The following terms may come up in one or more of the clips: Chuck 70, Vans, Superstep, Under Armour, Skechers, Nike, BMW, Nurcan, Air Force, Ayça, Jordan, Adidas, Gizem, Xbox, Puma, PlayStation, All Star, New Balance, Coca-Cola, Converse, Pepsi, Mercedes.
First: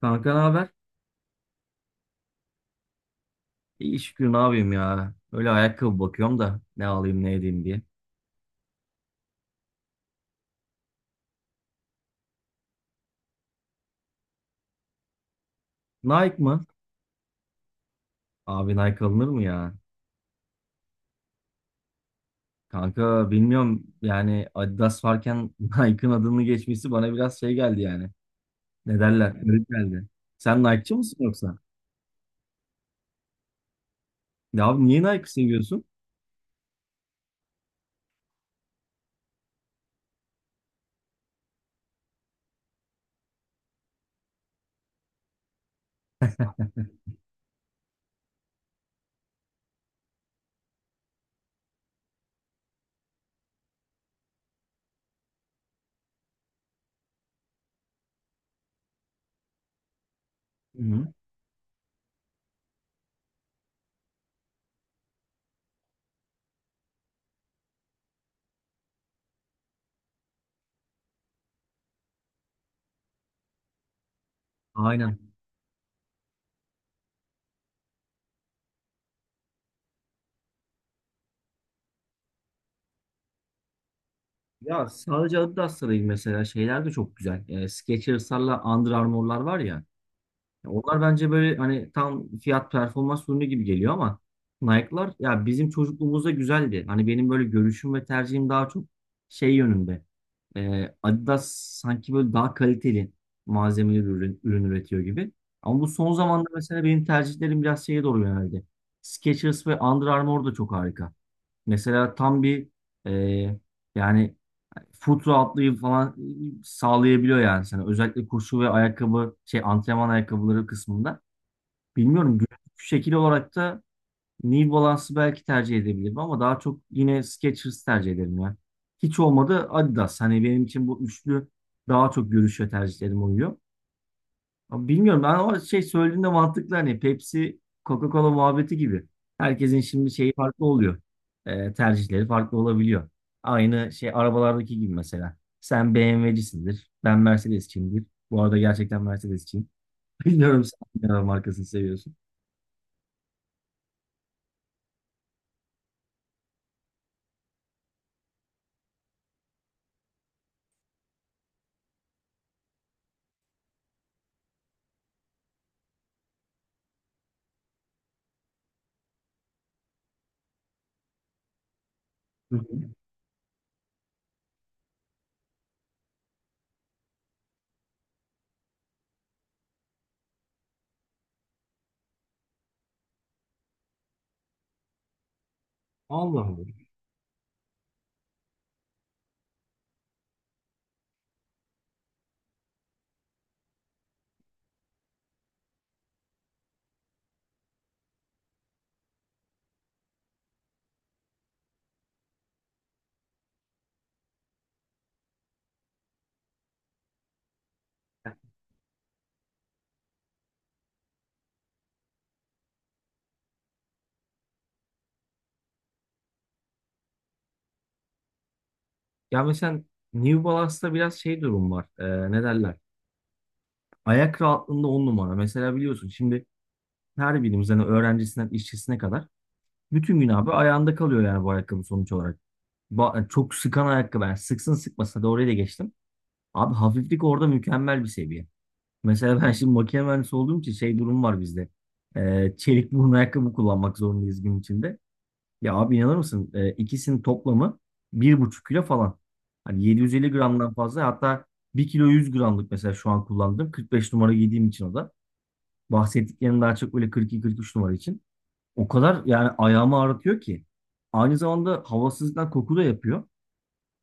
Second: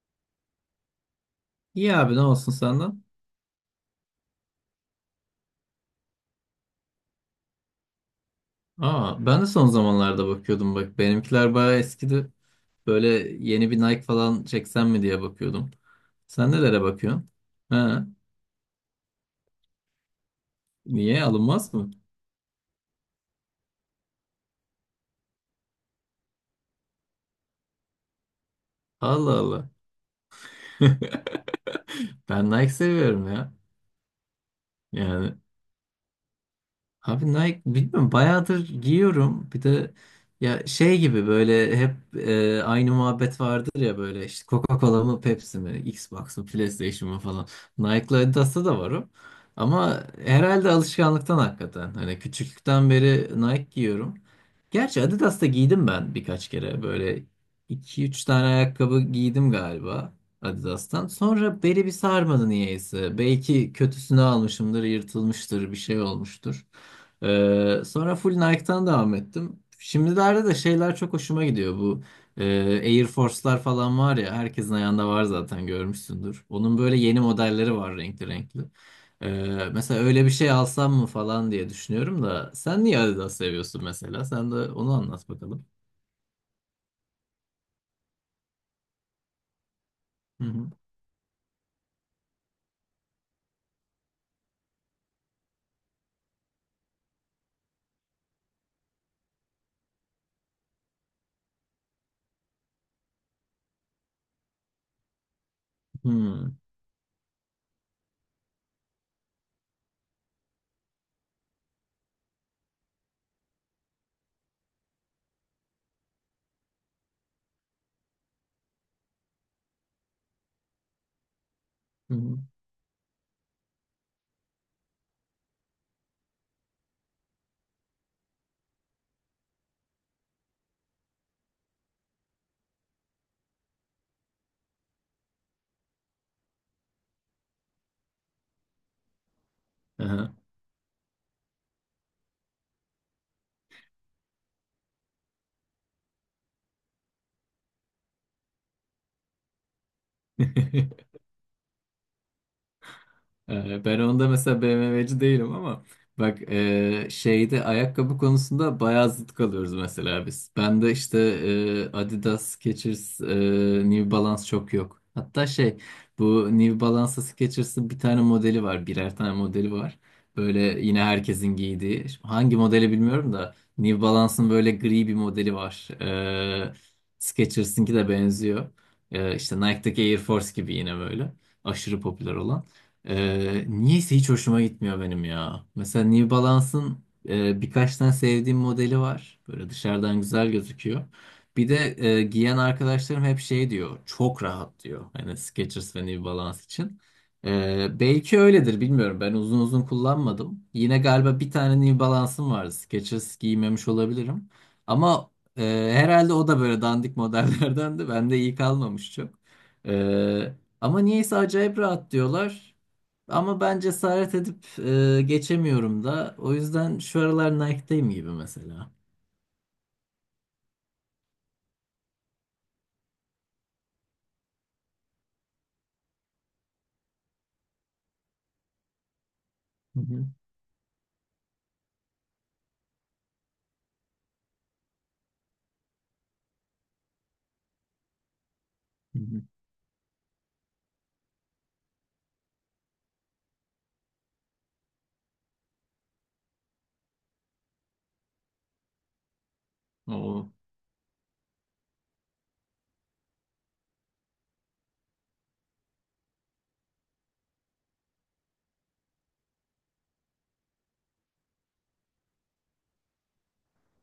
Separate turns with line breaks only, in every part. Kanka ne haber?
İyi abi ne olsun senden?
İyi şükür ne yapayım ya. Öyle ayakkabı bakıyorum da ne alayım ne edeyim diye.
Aa, ben de son zamanlarda bakıyordum bak. Benimkiler bayağı eskidi. Böyle yeni bir Nike falan çeksem mi diye bakıyordum.
Nike
Sen
mı?
nelere bakıyorsun? Ha,
Abi Nike alınır mı ya?
niye alınmaz mı?
Kanka bilmiyorum yani Adidas varken Nike'ın adını geçmesi bana biraz şey geldi yani. Ne derler?
Allah
Garip
Allah.
geldi. Sen Nike'çı mısın yoksa?
Ben Nike seviyorum ya.
Ya abi niye Nike
Yani
seviyorsun?
abi Nike bilmiyorum bayağıdır giyiyorum. Bir de ya şey gibi böyle hep aynı muhabbet vardır ya böyle işte Coca-Cola mı Pepsi mi Xbox mı PlayStation mı falan. Nike'la Adidas'ta da var o. Ama herhalde alışkanlıktan hakikaten. Hani küçüklükten beri Nike giyiyorum. Gerçi Adidas'ta giydim ben birkaç kere. Böyle iki üç tane ayakkabı giydim galiba Adidas'tan.
Hı-hı.
Sonra beli bir sarmadı niyeyse. Belki kötüsünü almışımdır, yırtılmıştır, bir şey olmuştur. Sonra full Nike'tan devam ettim. Şimdilerde de şeyler çok hoşuma gidiyor. Bu e, Air Force'lar falan var ya herkesin ayağında
Aynen.
var zaten görmüşsündür. Onun böyle yeni modelleri var renkli renkli. Ee, mesela öyle bir şey alsam mı falan diye düşünüyorum da sen niye Adidas seviyorsun mesela? Sen de
Ya
onu anlat
sadece
bakalım.
Adidas'ta değil, mesela şeyler de çok güzel. Skechers'larla Under Armour'lar var ya.
Hı hı.
Onlar bence böyle hani tam fiyat performans ürünü gibi geliyor, ama Nike'lar ya bizim çocukluğumuzda güzeldi. Hani benim böyle görüşüm ve tercihim daha çok şey yönünde. Adidas sanki böyle daha kaliteli malzemeli ürün, üretiyor gibi. Ama bu
Hı
son zamanda
hı.
mesela benim tercihlerim biraz şeye doğru yöneldi. Skechers ve Under Armour da çok harika. Mesela tam bir e, yani foot rahatlığı falan sağlayabiliyor yani sana. Özellikle koşu ve ayakkabı şey antrenman ayakkabıları kısmında.
Hı
Bilmiyorum,
hı.
görüntü şekil olarak da New Balance'ı belki tercih edebilirim ama daha çok yine Skechers tercih ederim ya. Hiç olmadı Adidas. Hani benim için bu üçlü daha çok görüşe tercihlerim oluyor. Ama bilmiyorum, ben o şey söylediğinde mantıklı, hani Pepsi Coca-Cola muhabbeti gibi. Herkesin şimdi şeyi
Aha.
farklı oluyor. Tercihleri farklı olabiliyor. Aynı şey arabalardaki gibi mesela. Sen BMW'cisindir. Ben Mercedes'çiyimdir. Bu arada gerçekten Mercedes'çiyim. Bilmiyorum sen hangi araba markasını seviyorsun.
Ben onda mesela BMW'ci değilim ama bak şeyde ayakkabı konusunda bayağı zıt kalıyoruz mesela biz. Ben de işte Adidas, Skechers, New Balance çok yok. Hatta şey bu New Balance'ı Skechers'ın bir tane modeli var. Birer tane modeli var. Böyle yine herkesin giydiği. Şimdi hangi
Hı
modeli
hı.
bilmiyorum da New Balance'ın böyle gri bir modeli var. E, Skechers'ınki de benziyor. E, işte Nike'daki Air Force gibi yine böyle. Aşırı popüler olan. Niyeyse hiç hoşuma gitmiyor benim ya. Mesela New
Allah Allah.
Balance'ın birkaç tane sevdiğim modeli var. Böyle dışarıdan güzel gözüküyor. Bir de giyen arkadaşlarım hep şey diyor. Çok rahat diyor. Hani Skechers ve New Balance için. Belki öyledir bilmiyorum. Ben uzun uzun kullanmadım. Yine galiba bir tane New Balance'ım vardı. Skechers giymemiş olabilirim. Ama herhalde o da böyle dandik modellerdendi. Bende iyi kalmamış çok. Ee, ama niyeyse acayip rahat diyorlar. Ama ben cesaret edip geçemiyorum da. O yüzden şu aralar Nike'dayım gibi mesela.
Ya mesela New Balance'da biraz şey durum var. Ne derler? Ayak rahatlığında on numara. Mesela biliyorsun şimdi her birimiz hani öğrencisinden işçisine kadar
Hı
bütün
hı,
gün abi ayağında kalıyor yani bu ayakkabı sonuç olarak. Çok sıkan ayakkabı. Yani sıksın sıkmasa da oraya da geçtim. Abi hafiflik orada mükemmel bir seviye.
hı
Mesela
hı.
ben şimdi makine mühendisi olduğum için şey durum var bizde. Çelik burun ayakkabı kullanmak zorundayız gün içinde. Ya abi inanır mısın? İkisinin toplamı bir buçuk kilo falan. Hani 750
Oo.
gramdan fazla, hatta bir kilo 100 gramlık mesela şu an kullandım. 45 numara giydiğim için o da. Bahsettiklerim daha çok böyle 42-43 numara için. O kadar yani ayağımı ağrıtıyor ki. Aynı zamanda havasızlıktan koku da yapıyor.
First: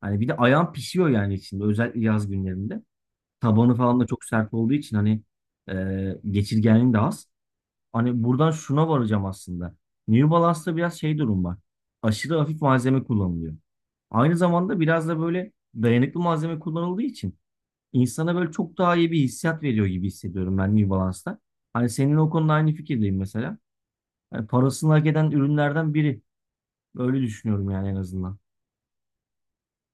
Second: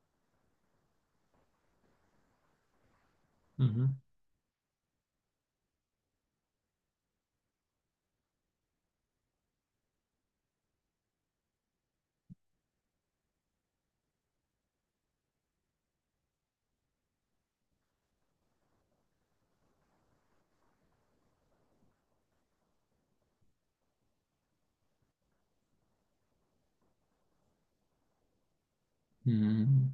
Hani bir de ayağım pişiyor yani içinde, özellikle yaz günlerinde.
Hı
Tabanı
hı.
falan da çok sert olduğu için hani geçirgenliğin de az. Hani buradan şuna varacağım aslında. New Balance'da biraz şey durum var. Aşırı hafif malzeme kullanılıyor. Aynı zamanda biraz da böyle dayanıklı malzeme kullanıldığı için insana böyle çok daha iyi bir hissiyat veriyor gibi hissediyorum ben New Balance'ta. Hani senin o konuda aynı fikirdeyim mesela. Hani parasını hak eden ürünlerden biri. Öyle düşünüyorum yani en azından.
hı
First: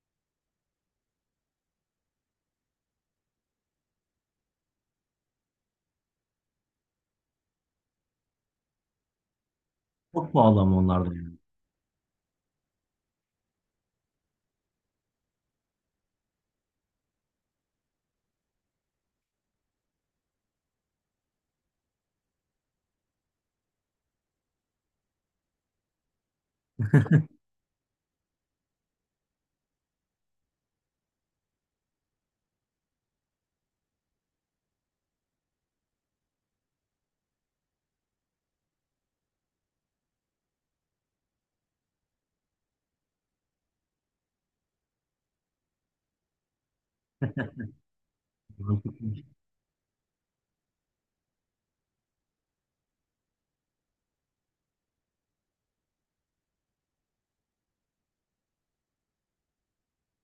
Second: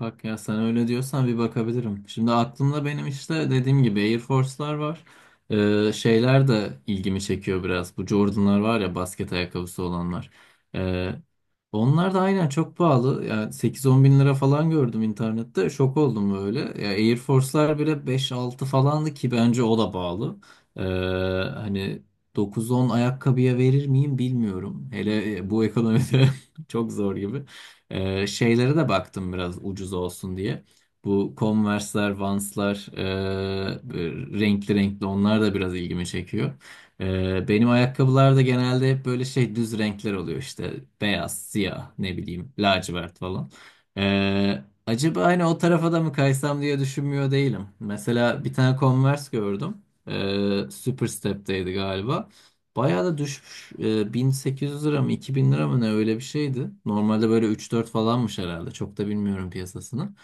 Bak ya sen öyle diyorsan bir bakabilirim. Şimdi aklımda benim işte dediğim gibi Air Force'lar var. Şeyler de ilgimi çekiyor biraz. Bu Jordan'lar var ya basket ayakkabısı olanlar.
Çok pahalı ama onlardan, yani.
Onlar da aynen çok pahalı. Yani 8-10 bin lira falan gördüm internette. Şok oldum böyle. Ya Air Force'lar bile beş altı falandı ki bence o da pahalı. Ee, hani dokuz on ayakkabıya verir miyim bilmiyorum. Hele bu ekonomide çok zor gibi. Şeylere de baktım biraz ucuz olsun diye. Bu Converse'ler, Vans'lar, böyle renkli renkli onlar da biraz ilgimi çekiyor. Benim ayakkabılar da genelde hep böyle şey düz renkler oluyor işte beyaz, siyah, ne bileyim lacivert falan. Acaba hani o tarafa da mı kaysam diye düşünmüyor değilim. Mesela bir tane Converse gördüm. Superstep'teydi galiba. Bayağı da düşmüş. 1800 lira mı 2000 lira mı ne öyle bir şeydi. Normalde böyle 3-4 falanmış herhalde. Çok da bilmiyorum piyasasını.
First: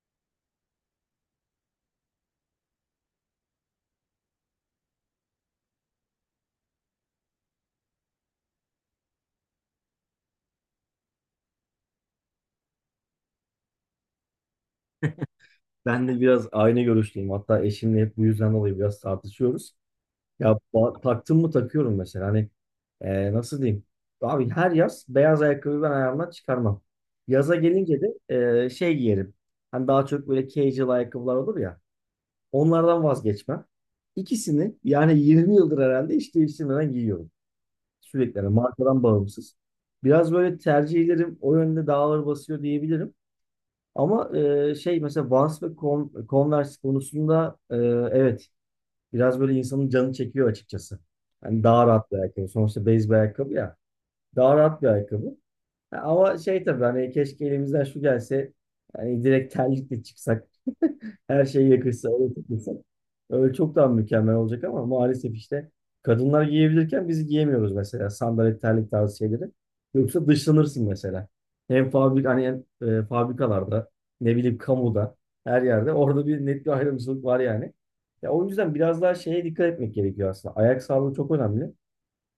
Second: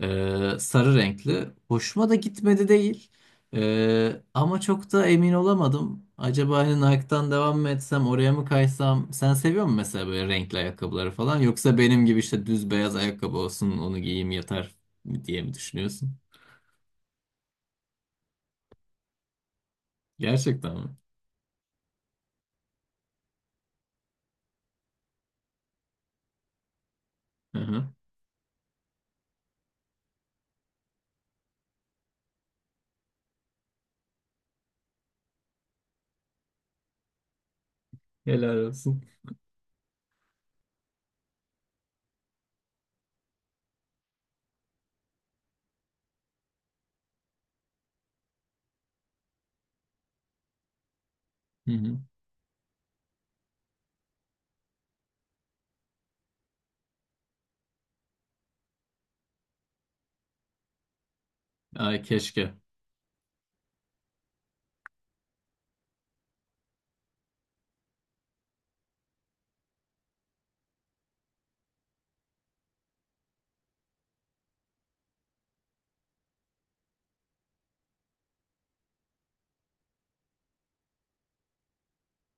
Sarı renkli. Hoşuma da gitmedi değil. Ama çok da emin olamadım. Acaba hani Nike'dan devam mı etsem, oraya mı kaysam? Sen seviyor musun mesela böyle renkli ayakkabıları falan? Yoksa benim gibi işte düz beyaz ayakkabı olsun, onu giyeyim yeter diye mi
Ben
düşünüyorsun?
de biraz aynı görüşteyim. Hatta eşimle hep bu yüzden dolayı biraz tartışıyoruz. Ya
Gerçekten mi?
ba- taktım mı takıyorum mesela. Hani nasıl diyeyim? Abi her yaz beyaz ayakkabıyı ben ayağımdan çıkarmam. Yaza
Hı hı.
gelince de şey giyerim. Hani daha çok böyle casual ayakkabılar olur ya. Onlardan vazgeçmem. İkisini yani 20 yıldır herhalde hiç değiştirmeden giyiyorum. Sürekli yani
Helal
markadan
olsun.
bağımsız. Biraz böyle tercihlerim o yönde dağları basıyor diyebilirim. Ama şey mesela Vans ve Con- Converse konusunda evet, biraz böyle insanın canı çekiyor açıkçası. Yani
Hı
daha
hı.
rahat bir ayakkabı. Sonuçta base bir ayakkabı ya. Daha rahat bir ayakkabı. Ya ama şey tabii hani keşke elimizden şu gelse, yani direkt terlikle çıksak her şey
Ay
yakışsa öyle
keşke.
takılsak. Öyle çok daha mükemmel olacak ama maalesef işte kadınlar giyebilirken biz giyemiyoruz mesela sandalet terlik tarzı şeyleri. Yoksa dışlanırsın mesela. Hem fabrik hani hem, fabrikalarda ne bileyim kamuda her yerde orada bir net bir ayrımcılık var yani. Ya o yüzden biraz daha şeye dikkat etmek gerekiyor aslında. Ayak sağlığı çok önemli.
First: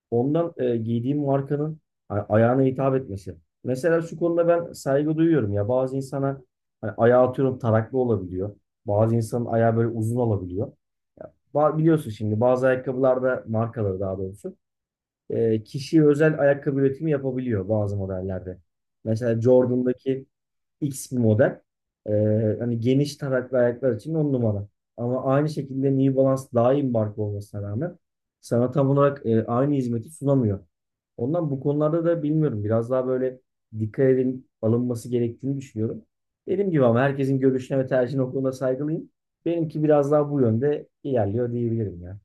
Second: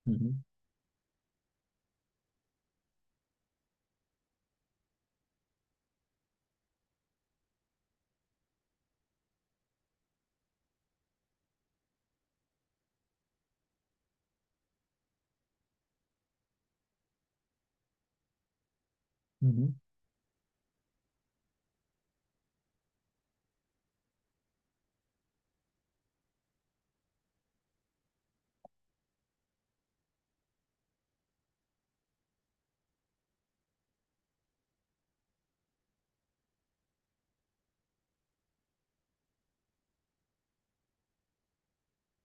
Hı hı.
Ondan giydiğim markanın a- ayağına hitap etmesi. Mesela şu konuda ben saygı duyuyorum ya, bazı insana hani ayağı atıyorum taraklı olabiliyor. Bazı insanın ayağı böyle uzun olabiliyor. Ba- biliyorsun şimdi bazı ayakkabılarda markaları, daha doğrusu kişiye özel ayakkabı üretimi yapabiliyor bazı modellerde. Mesela
Hı hı.
Jordan'daki X bir model. Hani geniş taraklı ayaklar için on numara. Ama aynı şekilde New Balance daha iyi bir marka olmasına rağmen sana tam olarak aynı hizmeti sunamıyor. Ondan bu konularda da bilmiyorum. Biraz daha böyle dikkat edin alınması gerektiğini düşünüyorum. Dediğim gibi, ama herkesin görüşüne ve tercihine o konuda saygılıyım. Benimki biraz daha bu yönde ilerliyor diyebilirim ya.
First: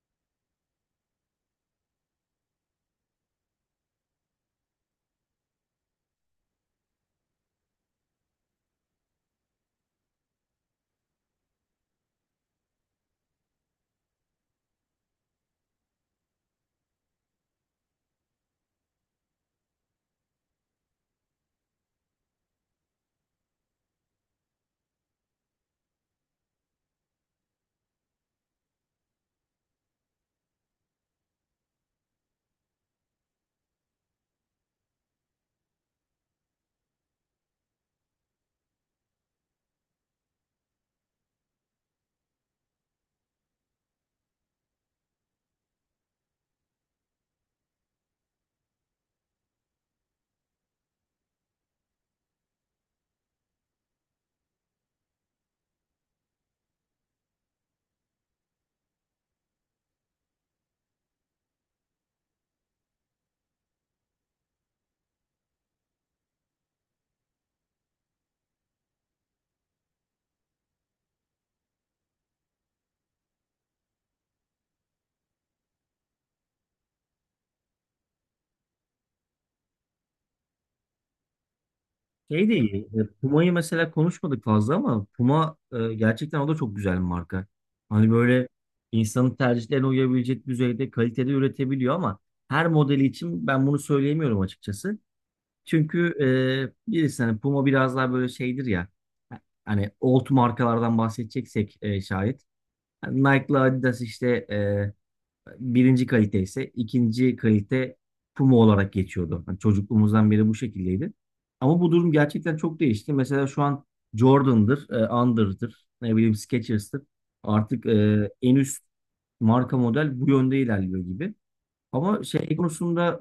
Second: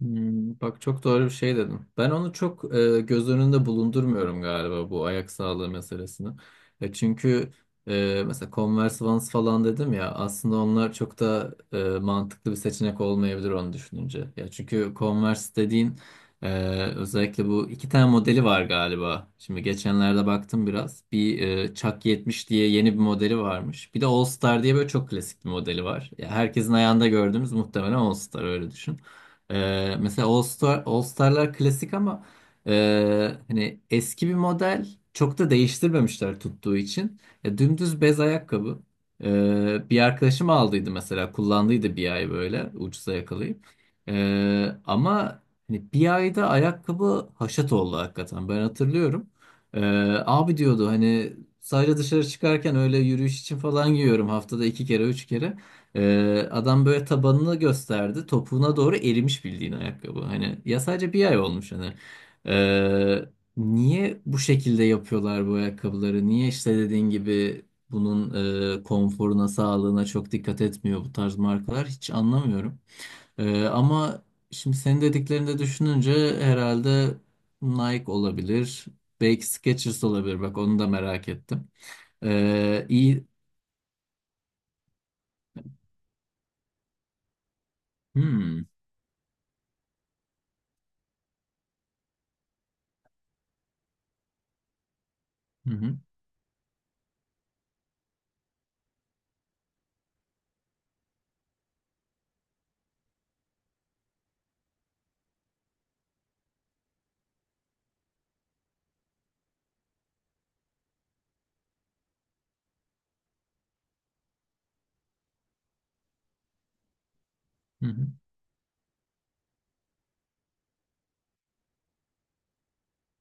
Hmm, bak çok doğru bir şey dedim. Ben onu çok göz önünde bulundurmuyorum galiba bu ayak sağlığı meselesini. Çünkü mesela Converse Vans falan dedim ya aslında onlar çok da mantıklı bir seçenek olmayabilir onu düşününce. Ya çünkü Converse dediğin özellikle bu iki tane modeli var galiba. Şimdi geçenlerde baktım biraz. Bir Chuck 70 diye yeni bir modeli varmış. Bir de All Star diye böyle çok klasik bir modeli var. Ya herkesin ayağında gördüğümüz muhtemelen All Star öyle düşün. Mesela All Star, All Star'lar klasik ama hani eski bir model çok da değiştirmemişler tuttuğu için. Ya, dümdüz bez ayakkabı. Bir arkadaşım aldıydı mesela kullandıydı bir ay böyle ucuza yakalayıp. Ama hani bir ayda ayakkabı haşat oldu hakikaten ben hatırlıyorum. Ee, abi diyordu hani sadece dışarı çıkarken öyle yürüyüş için falan giyiyorum haftada iki kere üç kere. Adam böyle tabanını gösterdi. Topuğuna doğru erimiş bildiğin ayakkabı. Hani ya sadece bir ay olmuş hani. Ee, niye bu şekilde yapıyorlar bu ayakkabıları? Niye işte dediğin gibi bunun konforuna, sağlığına çok dikkat etmiyor bu tarz markalar? Hiç anlamıyorum. Ama şimdi senin dediklerini de düşününce herhalde Nike olabilir. Belki Skechers olabilir. Bak onu da merak ettim.
Şey de iyi.
İyi.
Puma'yı mesela konuşmadık fazla, ama Puma gerçekten o da çok güzel bir marka. Hani böyle
Hmm.
insanın tercihlerine uyabilecek düzeyde kalitede üretebiliyor, ama her modeli için ben bunu söyleyemiyorum açıkçası.
Hı hı.
Çünkü birisi hani Puma biraz daha böyle şeydir ya, hani old markalardan bahsedeceksek şayet. Hani Nike'la Adidas işte birinci kalite ise, ikinci kalite Puma olarak geçiyordu. Hani çocukluğumuzdan beri bu şekildeydi. Ama bu durum gerçekten çok değişti. Mesela şu an Jordan'dır, Under'dır, ne bileyim Skechers'tır. Artık
Hı hı.
en üst marka model bu yönde ilerliyor gibi. Ama şey konusunda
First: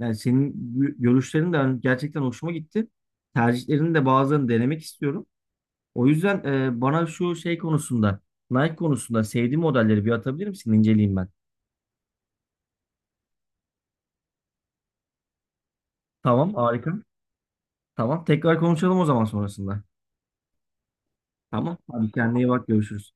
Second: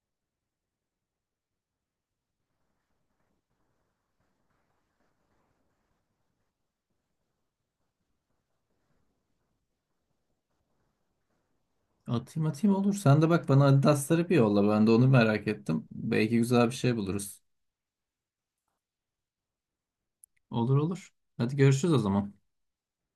yani senin gö- görüşlerin de hani gerçekten hoşuma gitti. Tercihlerini de bazılarını denemek istiyorum. O yüzden bana şu şey konusunda, Nike konusunda sevdiğim modelleri bir atabilir misin? İnceleyeyim ben.
Atayım atayım olur. Sen de bak bana Adidas'ları bir yolla. Ben de onu merak ettim. Belki
Tamam,
güzel bir
harika.
şey buluruz.
Tamam, tekrar konuşalım o zaman sonrasında.
Olur olur. Hadi
Tamam,
görüşürüz o
hadi
zaman.
kendine iyi bak, görüşürüz.